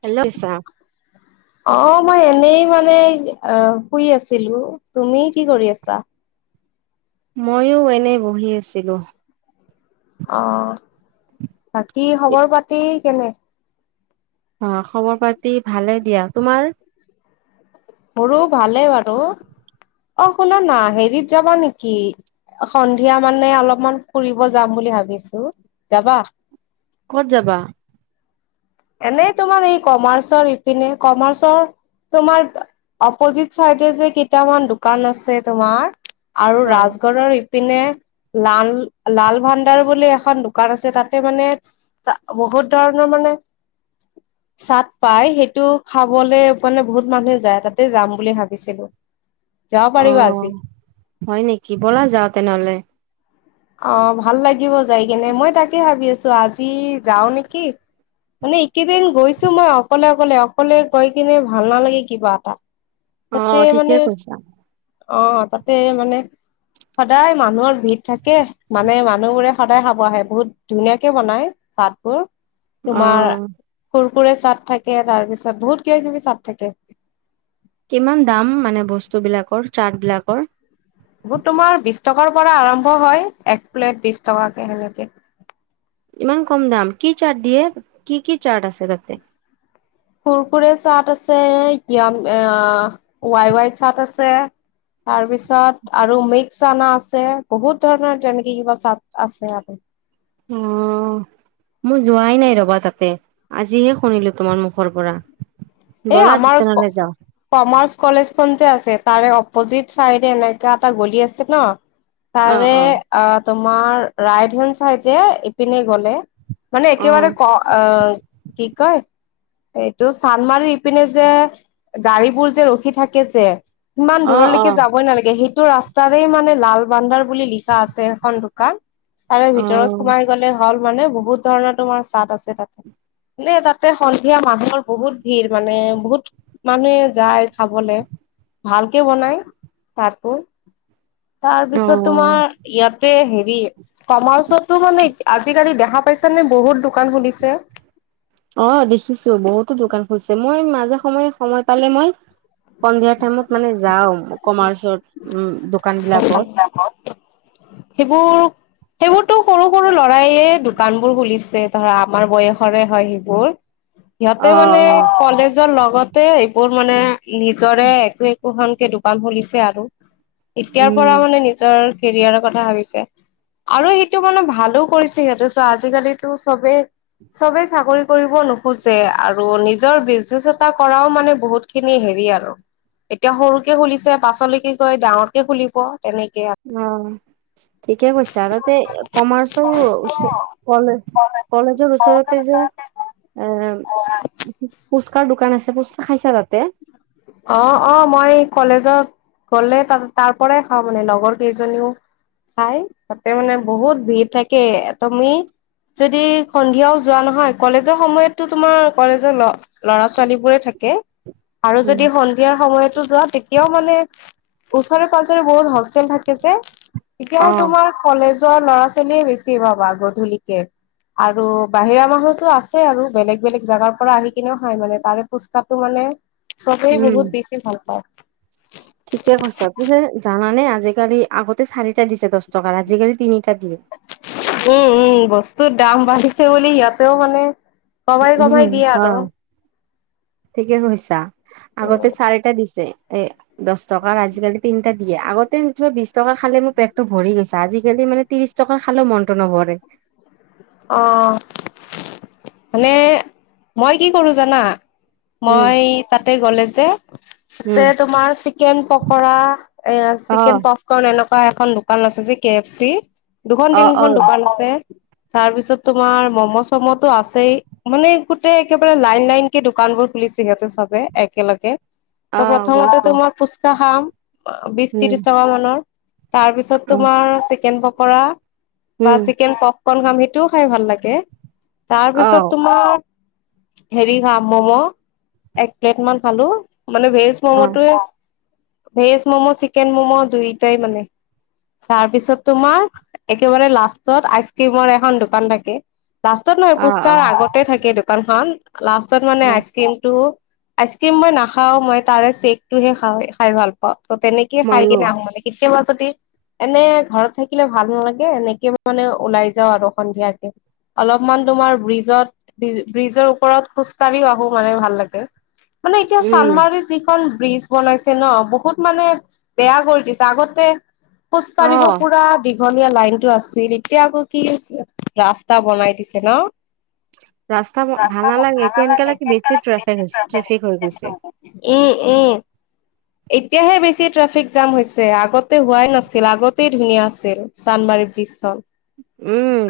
Hello [unintelligible] অ', মই এনেই মানে অ' শুই আছিলো। তুমি কি কৰি আছা? মইয়ো এনে বহি আছিলো। অ', বাকী খবৰ পাতি কেনে? অ', খবৰ পাতি ভালে দিয়া, তোমাৰ? মোৰো ভালেই বাৰু! অ' শুনা না হেৰিত যাবা নেকি? সন্ধিয়া মানে অলপমান ফুৰিব যাম বুলি ভাবিছো যাবা? ক'ত যাবা? এনেই তোমাৰ এই কমাৰ্চৰ ইপিনে কমাৰ্চৰ তোমাৰ অপজিত চাইডে যে কেইটামান দোকান আছে তোমাৰ। আৰু হয়। ৰাজগড়ৰ পিনে লাল-লাল ভাণ্ডাৰ বুলি এখন দোকান আছে তাতে মানে বহুত ধৰণৰ মানে চাট পাই সেইটো খাবলে মানে বহুত মানুহে যায়, তাতে যাম বুলি ভাবিছিলো। যাব পাৰিবা আজি? অ', হয় নেকি, ব'লা যাওঁ তেনেহ'লে। অ', ভাল লাগিব যায় কেনে। মই তাকে ভাবি আছো আজি যাওঁ নেকি। মানে এইকেইদিন গৈছো মই অকলে অকলে, অকলে গৈ কিনে ভাল নালাগে কিবা এটা। অ তাতে ঠিকে মানে কৈছা অ', তাতে মানে সদায় মানুহৰ ভিৰ থাক কে মানে মানুহবোৰে সদায় খাব আহে বহুত ধুনীয়াকে বনাই চাতবোৰ। অ তোমাৰ কুৰকুৰে চাট থাকে তাৰ পিছত বহুত কিব কিবি চাট থাকে। কিমান দাম মানে বস্তু বিলাকৰ চাৰ্টবিলাকৰ? এইবোৰ তোমাৰ বিশ টকাৰ পৰা আৰম্ভ হয় এক প্লেট বিশ টকাকে হেনেকে। ইমান কম দাম কি চাৰ্ট দিয়ে কি কি চাৰ্ট আছে তাতে? কুৰকুৰে চাট আছে ইয়াম আ ৱাই ৱাই চাট আছে। তাৰ পিছত আৰু মিক্স চানা আছে বহুত ধৰণৰ তেনেকে কিবা চাট আছে আৰু। উম। মই যোৱাই নাই ৰ'বা তাতে। আজিহে শুনিলো তোমাৰ মুখৰ পৰা। এই ব'লা আমাৰ তেনেহলে যাওঁ কমাৰ্চ কলেজখন যে আছে তাৰে অপজিত চাইডে এনেকা এটা গলি আছে ন। তাৰে অ' তোমাৰ ৰাইট হেন্ড চাইডে ইপিনে গ'লে মানে অ একেবাৰে ক অ' কি কয় এইটো চান্দমাৰি পিনে যে গাড়ীবোৰ যে ৰখি থাকে যে ইমান অ দূৰলৈকে যাবই নালাগে সেই টো ৰাস্তাৰে মানে লাল ভান্দাৰ বুলি লিখা আছে এখন দোকান। তাৰে অ ভিতৰত সোমাই গ'লে হল মানে বহুত ধৰণৰ তোমাৰ চাদ আছে তাত তাতে সন্ধিয়া মানুহৰ বহুত ভিৰ মানে বহুত মানুহে যায় খাবলে ভালকে বনাই ছাদ বোৰ অ তাৰপিছত অ তোমাৰ ইয়াতে হেৰি কমাৰ্চতো মানে আজিকালি দেখা পাইছ নে বহুত দোকান খুলিছে অ দেখিছো বহুতো দোকান খুলিছে মই মাজে সময়ে সময় পালে মই সন্ধিয়া টাইমত মানে যাওঁ কমাৰ্চত উ [inaudible] সেইবোৰ সেইবোৰতো সৰু সৰু ল'ৰায়ে দোকান বোৰ খুলিছে ধৰা আমাৰ বয়সৰে হয় সেইবোৰ [unintelligible] সিহঁতে মানে কলেজৰ লগতে এইবোৰ মানে নিজৰে একো একোখনকে দোকান খুলিছে আৰু এতিয়াৰ পৰা উম মানে নিজৰ কেৰিয়াৰৰ কথা ভাবিছে আৰু সেইটো মানে ভালো কৰিছে সিহঁতে চোৱা আজিকালিটো চবেই চবে চাকৰি কৰিব নোখোজে আৰু নিজৰ বিজনেচ এটা কৰাও মানে বহুত খিনি হেৰি আৰু এতিয়া সৰুকে খুলিছে পাচলেকে গৈ ডাঙৰকে খুলিব তেনেকে। উম ঠিকে কৈছে। বিচাৰতে কমাৰ্চৰ ওচৰ কলেজ কলেজৰ ওচৰতে যে। এ পুচকাৰ দোকান আছে পুচকা খাইছা তাতে। অ অ মই কলেজত। গ'লে তা তাৰ পৰাই খাওঁ মানে লগৰ কেইজনীও। খাই তাতে মানে বহুত ভিৰ থাকে তুমি। যদি সন্ধিয়াও যোৱা নহয় কলেজৰ সময়তো তোমাৰ কলেজৰ লগ। ল'ৰা ছোৱালী বোৰে থাকে আৰু উম যদি সন্ধিয়াৰ সময়তো যোৱা তেতিয়াও মানে। ওচৰে পাজৰে বহুত হোষ্টেল থাকে যে অ এতিয়াও তোমাৰ কলেজৰ ল'ৰা ছোৱালীয়ে বেছি পাবা গধূলিকে আৰু বাহিৰা মানুহতো আছে আৰু বেলেগ বেলেগ জেগাৰ পৰা আহি কিনেও খাই মানে তাৰে পোচকাটো মানে চবেই উম বহুত বেছি ভাল পায় ঠিকে কৈছা পিছে জানানে আজিকালি আগতে চাৰিটা দিছে দহ টকাৰ আজিকালি তিনিটা দিয়ে উম উম বস্তুৰ দাম বাঢ়িছে বুলি সিহঁতেও মানে কমাই উম কমাই দিয়ে আৰু হয় ঠিকে কৈছা আগতে চাৰিটা দিছে এ দহ টকাৰ আজিকালি তিনিটা দিয়ে আগতো বিশ টকা খালে মোৰ পেটটো ভৰি গৈছে আজিকালি মানে ত্ৰিশ ত্ৰিশ টকা খালেও মনটো নভৰে। অ মানে মই কি কৰো জানা। উম মই তাতে গ'লে যে। তাতে উম তোমাৰ চিকেন পকৰা এ অ চিকেন পপ। এখন এনেকুৱা এখন দোকান আছে যে কে এফ চি দুখন অ অ তিনিখন দোকান আছে। তাৰ পিছত তোমাৰ ম'ম' চ'ম'তো আছেই। মানে গোটেই একেবাৰে লাইন লাইন কে দোকান বোৰ খুলিছে সিহঁতে চবে একেলগে। ত' অ প্ৰথমতে গৈছো তো মই ফুচকা খাম বিশ ত্ৰিশ উম টকা মানৰ তাৰপিছত। তাৰ পিছত অ তোমাৰ চিকেন পকৰা বা উম চিকেন পপকন খাম সেইটোও খাই ভাল লাগে। অ তাৰপিছত তোমাৰ। হেৰি খাম ম'ম' এক প্লেট মান খালো মানে ভেজ। অ ম'ম'টোৱে ভেজ ম'ম' চিকেন ম'ম' দুইটাই মানে। তাৰ পিছত তোমাৰ একেবাৰে লাষ্টত আইচ। ক্ৰীমৰ এখন দোকান থাকে লাষ্টত নহয় অ অ পুচকাৰ আগতে থাকে দোকানখন। লাষ্টত অ মানে আইচক্ৰীমটো। আইচক্ৰীম মই নাখাওঁ মই তাৰে চেকটোহে খাওঁ খাই ভাল পাওঁ ত' তেনেকে খাই ময়ো কিনে আহো মানে। কেতিয়াবা যদি এনে ঘৰত থাকিলে ভাল নালাগে এনেকে মানে ওলায় যা যাওঁ আৰু সন্ধিয়াকে, অলপমান তোমাৰ ব্ৰিজত। ব্ৰিজৰ ওপৰত খোজ কাঢ়িও আহো মানে ভাল লাগে মানে এতিয়া উম চানমাৰি যি যিখন ব্ৰিজ বনাইছে ন বহুত মানে বেয়া কৰি দিছে আগতে খোজ অ কাঢ়িব পোৰা দীঘলীয়া লাইনটো আছিল এতিয়া আকৌ কি ৰাস্তা বনাই দিছে ন। ৰাস্তা ভাল এতিয়া এনেকা নালাগে লাগে বেছি এতিয়া ট্ৰেফিক হৈছে ট্ৰেফিক হৈ গৈছে [unintelligible] উম উম। এতিয়াহে বেছি ট্ৰেফিক জাম হৈছে আগতে হোৱাই নাছিল আগতেই ধুনীয়া আছিল। চানমাৰি ব্ৰিজখন। উম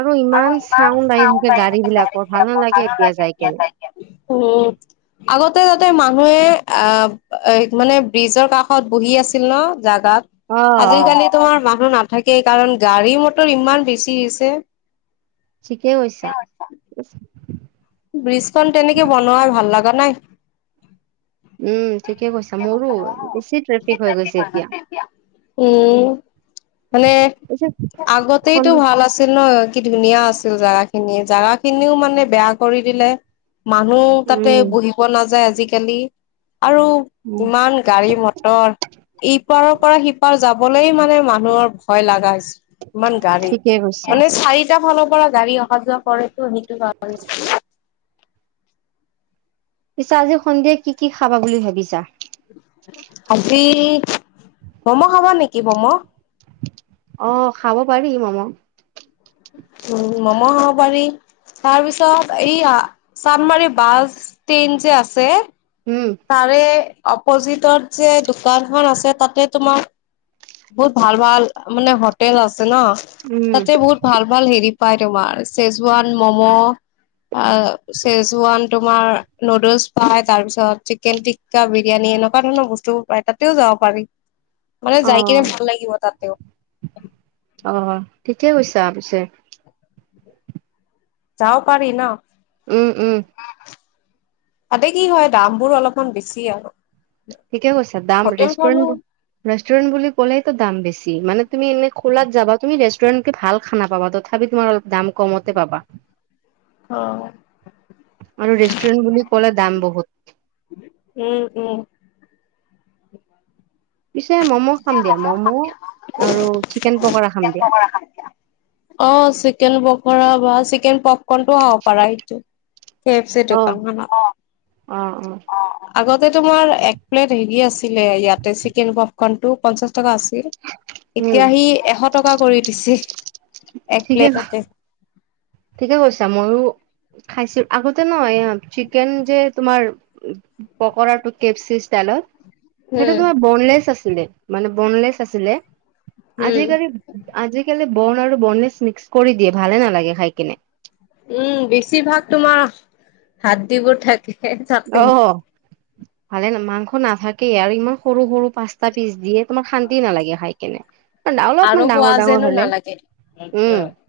আৰু ইমান চাউণ্ড আহি থাকে গাড়ী বিলাকৰ ভাল নালাগে এতিয়া যাই কেনে। উম। আগতে যাতে মানুহে অ এ মানে ব্ৰিজৰ কাষত বহি আছিল ন জাগাত। অ অ আজিকালি তোমাৰ মানুহ নাথাকেই কাৰণ গাড়ী মটৰ ইমান বেছি হৈছে। ঠিকেই কৈছা। ব্ৰিজখন তেনেকে বনোৱাৰ ভাল লগা নাই। উম ঠিকে কৈছা মোৰো বেছি ট্ৰেফিক হৈ গৈছে এতিয়া। উম মানে পিছে খন আগতেইতো ভাল আছি। আছিল নহ কি ধুনীয়া আছিল জাগাখিনি জাগাখিনিও মানে বেয়া কৰি দিলে। মানুহ তাতে উম বহিব নাযায় আজিকালি আৰু উম ইমান গাড়ী মট টৰ ইপাৰৰ পৰা সিপাৰ যাবলৈ মানে মা মোৰ ভয় লগা হৈছে ইমান গাড়ী, ঠিকে কৈছা মানে চাৰি চাৰিটা ফালৰ পৰা গাড়ী অহা যোৱা কৰেতো সেইটো কাৰনে ছাগে। পিছে আজি সন্ধিয়া কি কি খাবা বুলি ভাবিছা? আজি ম'ম' খাবা নেকি ম'ম'? অ খাব পাৰি ম'ম। উম ম'ম' খাব পাৰি। তাৰ পিছত এই চানমাৰি বাছ ষ্টেণ্ড যে আছে। উম। তাৰে অপজিতত যে দোকানখন আছে তাতে তোমাক। বহুত ভাল ভাল মানে হোটেল আছে ন, উম তাতে বহুত ভাল ভাল হেৰি পায় তোমাৰ, চেজুৱান ম'ম'। আ চেজুৱান, তোমাৰ নুডলছ পাই, তাৰপিছত চিকেন টিক্কা, বিৰিয়ানী, এনেকুৱা ধৰণৰ বস্তু পায় তাতেও যাব পাৰি। মানে অ যাই কিনে ভাল লাগিব তাতেও। অ'কেতিয়া গৈছা পিছে। যাব পাৰি ন। উম উম তাতে কি হয় দাম বোৰো অলপমান বেছি আৰু। ঠিকে কৈছা দাম হোটেল খনো ৰেষ্টৰেট ৰেষ্টৰেণ্ট বুলি কলেইতো দাম বেছি মান তুমি এনে খোলাত যাবা তুমি ৰেষ্টুৰেণ্ট কে ভাল খানা পাবা তথাপি তোমাৰ অলপ দাম কমতে পাবা। অ আৰু ৰেষ্টষ্টুৰণ্ট বুলি ক'লে দাম বহুত। উম! উম! পিছে ম'ম' খাম দিয়া ম'ম' আৰু চিকেন পকৰা। খাম দিয়া। অ' চিকেন পকৰা বা চিকেন কোনটো হব পাৰা এইটো, কে এফ ছি অ দোকান খনত। অ অ আগতে তোমাৰ এক প্লেট হেৰি আছিলে ইয়াতে চিকেন পফকন টো পঞ্চাশ টকা আছিল। [unintelligible] এতিয়া সি এশ টকা কৰি দিছে এক ঠিকে প্লেটতে। ঠিকে কৈছা মইয়ো খাইছিলো, আগতে নহ চিকেন যে তোমাৰ পকৰা টো কে এফ ছি ষ্টাইলত। সেইটো উম তোমাৰ বনলেছ আছিলে মানে বনলেছ আছিলে। উম আজিকালি আজিকালি ব'ন আৰু ব'নলেছ মিক্স কৰি দিয়ে, ভালে নালাগে খাই কিনে। উম বেছিভাগ তোমাৰ হাড়দিবোৰ থাকে। তাতে অ' ভালে ন মাংস নাথাকেই আৰু ইমান সৰু সৰু পা চতা পিচ দিয়ে তোমাক শান্তি নালাগে খাই কিনে। আৰু অলপমান খোৱা ডাঙৰ ডাঙৰ যেনো হ'লে নালাগে উম [unintelligible]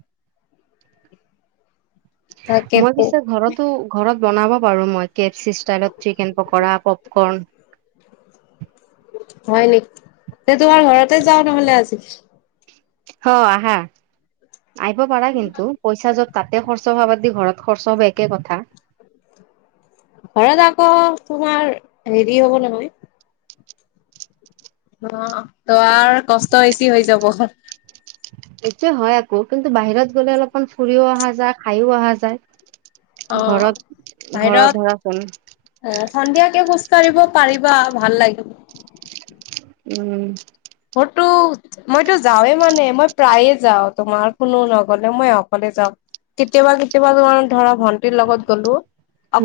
মই তাকেতো পিছে ঘৰতো ঘৰত বনাব পাৰো মই কে এফ ছি ষ্টাইলত চিকেন পকোৰা, পপকৰ্ণ হয় নেকি? ত' তোমাৰ ঘৰতে যাওঁ নহ'লে আজি? অ' আহা, আহিব পাৰা কিন্তু পইচা যত তাতে খৰচা হোৱা বাদ দি ঘৰত খৰচা হব একে কথা। ঘৰত আকৌ তোমাৰ হেৰি হ'ব নহয় অ ত আৰু কষ্ট বেছি হৈ যাব। এইটোয়ে হয় আকৌ, কিন্তু বাহিৰত গ'লে অলপমান ফুৰিও অহা যায় খাইও অহা যায় ঘৰত ঘৰত ধৰাচোন অ সন্ধিয় কে খোজ কঢ়িব পাৰিবা ভাল লাগিব। উম ঘৰতটো মইতো যাওঁৱে মানে মই প্ৰায়ে যাওঁ তোমাৰ কোনো নগলে মই অকলে যাওঁ। কেতিয়াবা কেতিয়াবা তোমাৰ ধৰা ভন্টিৰ লগত গ'লো,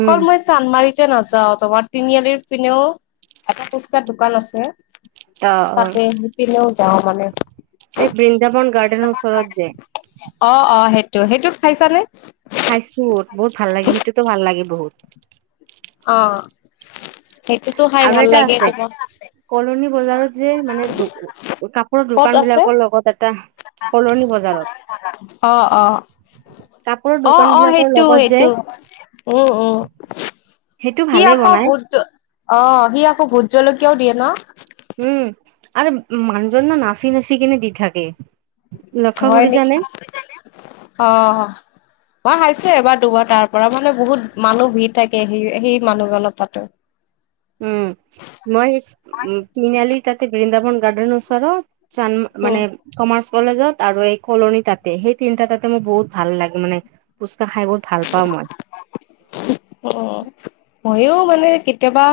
উম মই চানমাৰিতে নাযাওঁ তোমাৰ তিনিআলিৰ পিনেও এটা ফুচকা দোকান আছে। অ, অ তাতে সিপিনেও যাওঁ মানে। এই বৃন্দাবন গাৰ্ডেনৰ ওচৰত যে অ, অ সেইটো সেইটোত খাইছা নে? খাইছো বহুত ভাল লাগে সেইটোতো ভাল লাগে বহুত। অ' সেইটোতো খাই আৰু ভাল এটা লাগে আছে তোমাৰ কলনী বজাৰত যে মানে কাপোৰৰ ক'ত দোকান আছে বিলাকৰ লগত এটা কলনী বজাৰত অ অ কাপোৰৰ অ দোকান অ বিলাকৰ সেইটো লগত যে সেইটো উম উম সেইটো সি ভালে আকৌ বনাই ভোত অ সি আকৌ ভোত জলকীয়াও দিয়ে ন। উম আৰু মানুজন নাচি নাচি কেনে দি থাকে। লক্ষ্য হয় কৰিছানে নেকি? অহ মই খাইছো এবাৰ দুবাৰ তাৰ পৰা মানে বহুত মানুহ ভিৰ থাকে সি সেই মানুহজনৰ তাতো। উম্, মই তিনিআলি তাতে বৃন্দাবন গাৰ্ডেনৰ ওচৰত চান মানে উম কমাৰ্চ কলেজত আৰু এই কলনী তাতেই, সেই তিনিটা তাতে মোৰ বহুত ভাল লাগে মানে ফুচকা খাই বহুত ভাল পাওঁ মই। অ ময়ো মানে কেতিয়াবা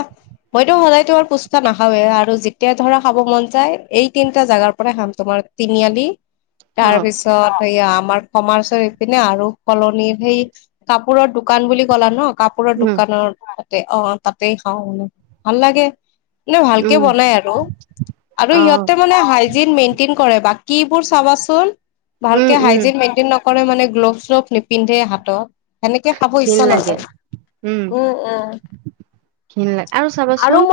মইতো সদায় তোমাৰ ফুচকা নাখাওঁৱে আৰু যেতিয়া ধৰা খাব মন যায়, এই তিনটা জাগাৰ পৰাই খাম তোমাৰ তিনিআলি অ তাৰ পিছত সেইয়া আমাৰ কমাৰ্চৰ সেইপিনে আৰু কলনিৰ সেই কাপোৰৰ দোকা দোকান বুলি কলা ন কাপোৰৰ উম দোকানৰ তাতে অ তাতে খাওঁ মানে, ভাল লাগে মানে ভালকে উম বনাই আৰু। আৰু অ সিহঁতে মানে হাইজিন মেইন মেইনটেইন কৰে। বাকীবোৰ চাবাচোন উম ভালকে উম হাইজিন মেইনটেইন নক নকৰে মানে, গ্লভ-শ্লভ নিপিন্ধে হাতত। তেতিয়া খাব ঘিণ ইচ্ছা লাগে নাযায়। উম উম। ঘিন লাগে। আৰু চাবাচোন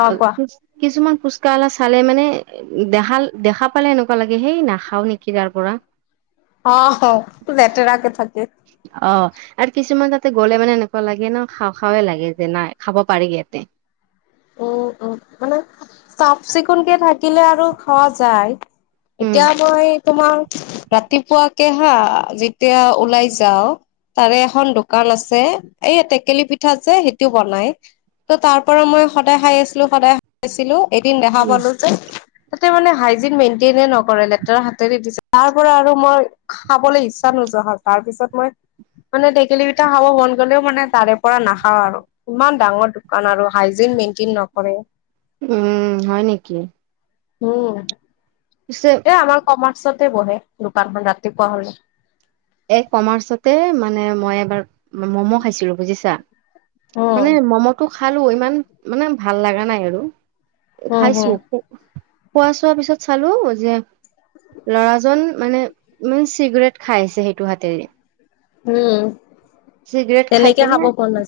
অ কোৱা কিছুমান ফুচকাআলা চালে মানে দেহাল দেখা পালে এনেকুৱা লাগে, সেই নাখাওঁ নেকি তাৰ পৰা। অহ লেতেৰাকে থাকে। অ। আৰু কিছুমান তাতে গ'লে মানে এনেকুৱা লাগে ন, খাওঁ খাওঁ লাগে যে নাই খাব পাৰি ইয়াতে। উম উম মানে চাফ-চিকুণকে থাকিলে আৰু খোৱা যায়। উম এতিয়া মই তোমাৰ ৰাতিপুৱাকে হা, যেতিয়া ওলাই যাওঁ তাৰে এখন দোকান আছে। এই টেকেলি পিঠা যে সেইটোও বনায়। তো তাৰ পৰা মই সদায় খাই আছিলোঁ, সদায় খাইছিলো এদিন দেখা উম পালোঁ যে, তাতে মানে হাইজিন মেইনটেইনে নকৰে লেতেৰা হাতেৰে দিছে তাৰ পৰা আৰু মোৰ খাবলৈ ইচ্ছা নোযোৱা হ'ল। তাৰপিছত মই মানে টেকেলী পিঠা খাব মন গ'লেও মানে তাৰে পৰা নাখাওঁ আৰু। ইমান ডাঙৰ দোকান আৰু হাই জিন মেইনটেইন নকৰে। উম হয় নেকি? উম। পিছে এ আমাৰ কমাৰ্চতে বহে দোকানখন ৰাতিপুৱা হ'লে। এই কমাৰ্চতে মানে মই এবাৰ ম'ম' খাইছিলো বুজিছা। উম মানে মমটো খালোঁ, ইমান মানে ভাল লগা নাই আৰু। এ উম হম খাইছোঁ খোৱা চোৱা পিছত চালো যে ল'ৰাজন মানে মানে চিগাৰেট খাইছে সেইটো হাতেৰে উম চিগাৰেট খাই তেনেকে খাব কেনে মন নাযায়